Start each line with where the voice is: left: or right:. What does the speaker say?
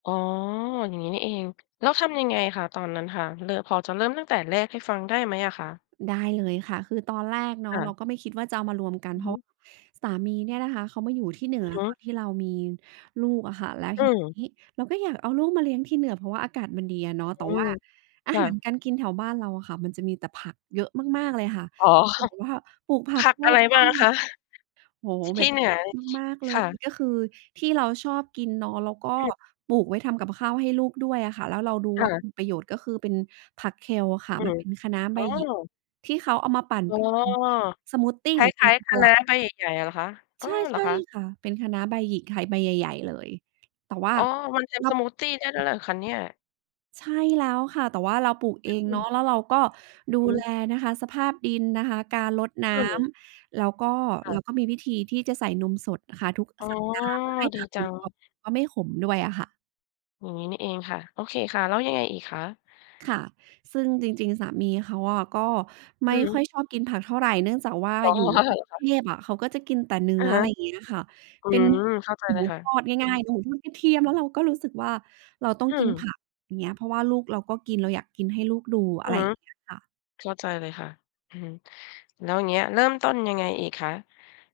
left: อ๋อ อย่างงี้นี่เอง แล้วทำยังไงคะตอนนั้นค่ะ เริ่ม พอจะเริ่มตั้งแต่แรกให้ฟังได้ไหมอะคะ?
right: ได้เลยค่ะ คือตอนแรกเนา
left: ค
right: ะ
left: ่
right: เรา
left: ะ
right: ก็ไม่คิดว่าจะเอามารวมกัน
left: อื
right: เ
left: อ
right: พร
left: ฮ
right: าะว
left: ึ
right: ่าสามีเนี่ยนะคะ เขามาอยู่ที่เหนื
left: อื
right: อ
left: อฮึ
right: ตอนที่เรามีลูกอะค่ะ แล้ว
left: อ
right: ที
left: ืม
right: นี้เราก็อยากเอาลูกมาเลี้ยงที่เหนือ เพราะว่าอากาศมันดีอะเนาะ แ
left: อ
right: ต
left: ื
right: ่ว่า
left: ม
right: อา
left: ค่
right: หาร
left: ะ
right: การกินแถวบ้านเราอะค่ะ มันจะมีแต่ผักเยอะมาก ๆ เลยค่ะ
left: อ๋อ
right: เหมือนกับว่าปลูกผั
left: ผ
right: ก
left: ัก
right: รอ
left: อะไร
right: บบ
left: บ้
right: ้
left: า
right: า
left: ง
right: น
left: อะคะ?
right: โอ้โฮ
left: ท
right: แบ
left: ี่
right: บ
left: เหนือ
right: มาก ๆ เล
left: ค
right: ย
left: ่ะ
right: ก็คือที่เราชอบกินเนาะ แล้วก็
left: อืม
right: ปลูกไว้ทำกับข้าวให้ลูกด้วยอะค่ะ แล้วเราดู
left: ค
right: ว
left: ่
right: ่า
left: ะ
right: มีประโยชน์ ก็คือเป็นผักเคลอะค่ะ
left: อื
right: มัน
left: ม
right: เป็นคะน้าใ
left: อ
right: บ
left: ๋
right: หยิก
left: อ
right: ที่เขาเอามาปั่น
left: อ๋อ
right: เป็น สมูทที
left: คล้าย ๆ คะน้าใบใหญ่ ๆ อะ เหรอคะ อ
right: ใ
left: ้อ
right: ช่
left: เห
right: ใ
left: ร
right: ช
left: อ
right: ่
left: คะ?
right: ค่ะ เป็นคะน้าใบหยิกค่ะ ใบใหญ่ ๆ เลย แต่ว่า
left: อ๋อ มันท
right: ร
left: ำ
right: อ
left: ส
right: บ
left: มูททีได้ด้วยเหรอคะเนี่ย?
right: ใช่แล้วค่ะ แต่ว่าเราปลูก
left: อ
right: เองเน
left: ื
right: า
left: ม
right: ะ แล้วเราก็ดู
left: อื
right: แล
left: ม
right: นะคะ สภาพดินนะคะ การรดน้
left: อืม
right: ำ แล้วก็
left: ค่
right: แล้
left: ะ
right: วก็มีวิธีที่จะใส่นมสดอะค่ะทุก
left: อ๋อ
right: สัปดาห์ เพื่อให้
left: ด
right: ผ
left: ี
right: ัก
left: จ
right: ม
left: ั
right: ัน
left: ง
right: กรอบ แล้วก็ไม่ขมด้วยอะค่ะ
left: อย่างงี้นี่เองค่ะ โอเคค่ะ แล้วยังไงอีกคะ?
right: ค่ะ ซึ่งจริง ๆ สามีเขาอะก็ไม
left: อ
right: ่
left: ือฮ
right: ค่อ
left: ึ
right: ยชอบกินผักเท่าไร เนื่องจากว่า
left: อ๋อ
right: อยู่
left: อา เ
right: ท
left: หร
right: ี่ก
left: อ
right: รุ
left: ค
right: งเ
left: ะ?
right: ทพอะ เขาก็จะกินแต่เนื้
left: อะ
right: อ
left: ฮ
right: อะ
left: ะ
right: ไรอย่างเงี้ยค่ะ
left: อื
right: เป็น
left: ม เข้าใจ
right: ห
left: เ
right: ม
left: ล
right: ู
left: ยค่ะ
right: ทอด
left: อื
right: ง
left: อ
right: ่า
left: ฮ
right: ย ๆ
left: ึ
right: หมูทอดกระเทียม แล้วเราก็รู้สึกว่าเราต้อ
left: อ
right: ง
left: ื
right: กินผ
left: ม
right: ักอย่างเงี้ย เพราะว่าลูกเราก็กิน เราอยากกินให้ลูกดู
left: อ
right: อ
left: ื
right: ะ
left: อ
right: ไร
left: ฮึ
right: อย่างเงี้ยค่ะ
left: เข้าใจเลยค่ะ อือฮึ แล้วอย่างเงี้ยเริ่มต้นยังไงอีกคะ?